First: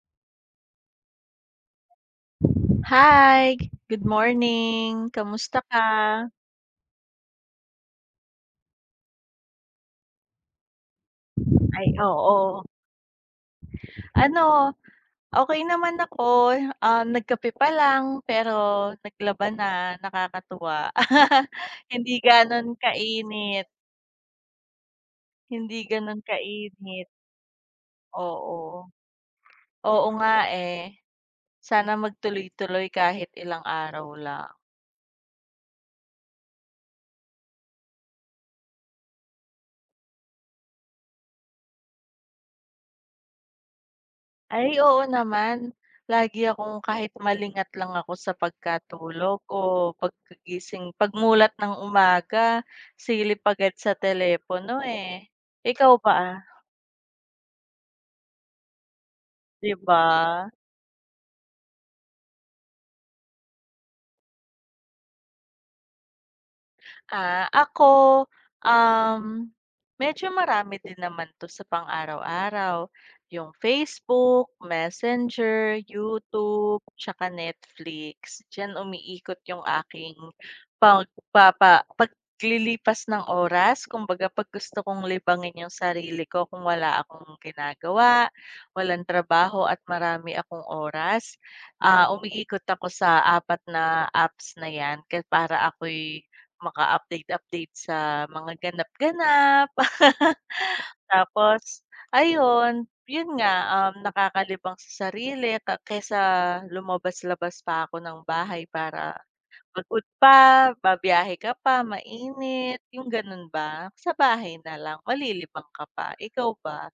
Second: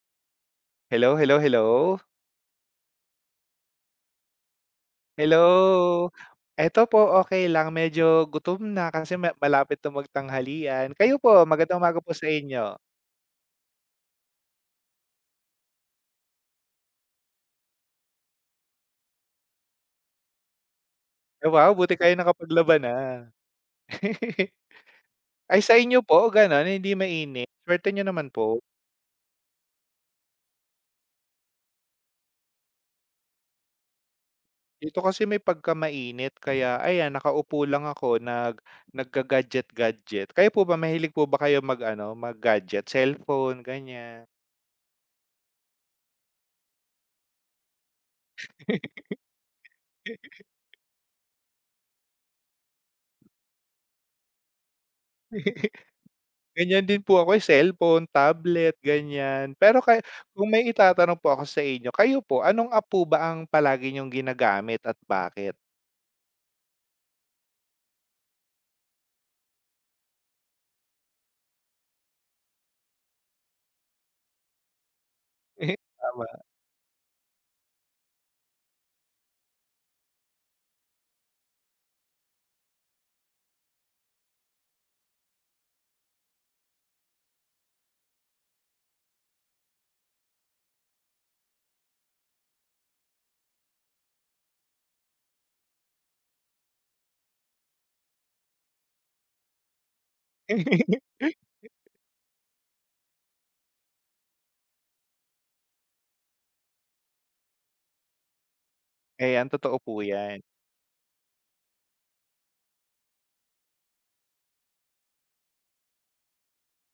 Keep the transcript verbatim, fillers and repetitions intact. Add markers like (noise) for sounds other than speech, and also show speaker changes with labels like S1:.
S1: Hello, hello, hello.
S2: Hi, good morning! Kamusta
S1: Hello,
S2: ka?
S1: eto po okey lang, medyo gutom na kasi ma malapit na magtanghalian, kayo po magandang
S2: Ay,
S1: umaga po sa
S2: oo.
S1: inyo.
S2: Ano, okey naman ako, ah, nagkape pa lang, pero naglaba na, nakakatuwa.
S1: Eh,
S2: (laughs)
S1: wow buti kayo
S2: Hindi gano'n
S1: nakapaglaba na.
S2: kainit.
S1: (laughs) Ay sa
S2: Hindi
S1: inyo
S2: ganun
S1: po
S2: kainit.
S1: gano'n hindi mainit, suwerte niyo naman po.
S2: Oo. Oo nga, eh. Sana mag tuloy-tuloy kahit ilang araw lang.
S1: Dito kasi may pagka-mainit, kaya ayan nakaupo lang ako nag nagga-gadget-gadget, kayo po ba mahilig po ba kayo mag ano mag-gadget, cellphone ganiyan?
S2: Ay oo naman, lagi akong kahit malingat lang ako sa pagkatulog o
S1: (laughs)
S2: pagkagising, pag-mulat ng umaga silip agad sa telepono, eh.
S1: (laughs)
S2: Ikaw ba?
S1: Ganyan din po ako, eh, cellphone, tablet ganiyan,
S2: 'Di
S1: pero kaya kung
S2: ba?
S1: may itatanong po ako sa inyo, kayo po anong app po ba ang palagi niyong ginagamit at bakit?
S2: Ah, ako, um, medyo marami din naman 'to sa pang-araw-araw, yung Facebook,
S1: Eh
S2: Messenger,
S1: tama.
S2: YouTube, 'tsaka Netflix, diyan umiikot yung aking pagpapa paglilipas ng oras kumbaga 'pag gusto kong libangin yung sarili ko kung wala akong ginagawa, walang trabaho, at marami akong oras, ah, umiikot ako sa apat na apps na 'yan ke para ako'y maka-update-update sa mga ganap-ganap. (laughs)
S1: (laughs)
S2: Tapos ayun, yun nga, um, nakakalibang sa sarili ka kesa lumabas-labas pa ko ng bahay para
S1: Ayan, totoo po
S2: pagod
S1: 'yan.
S2: pa, ba-biyahe ka pa, mainit, yung ganun ba, sa bahay na lang malilibang ka pa, ikaw ba?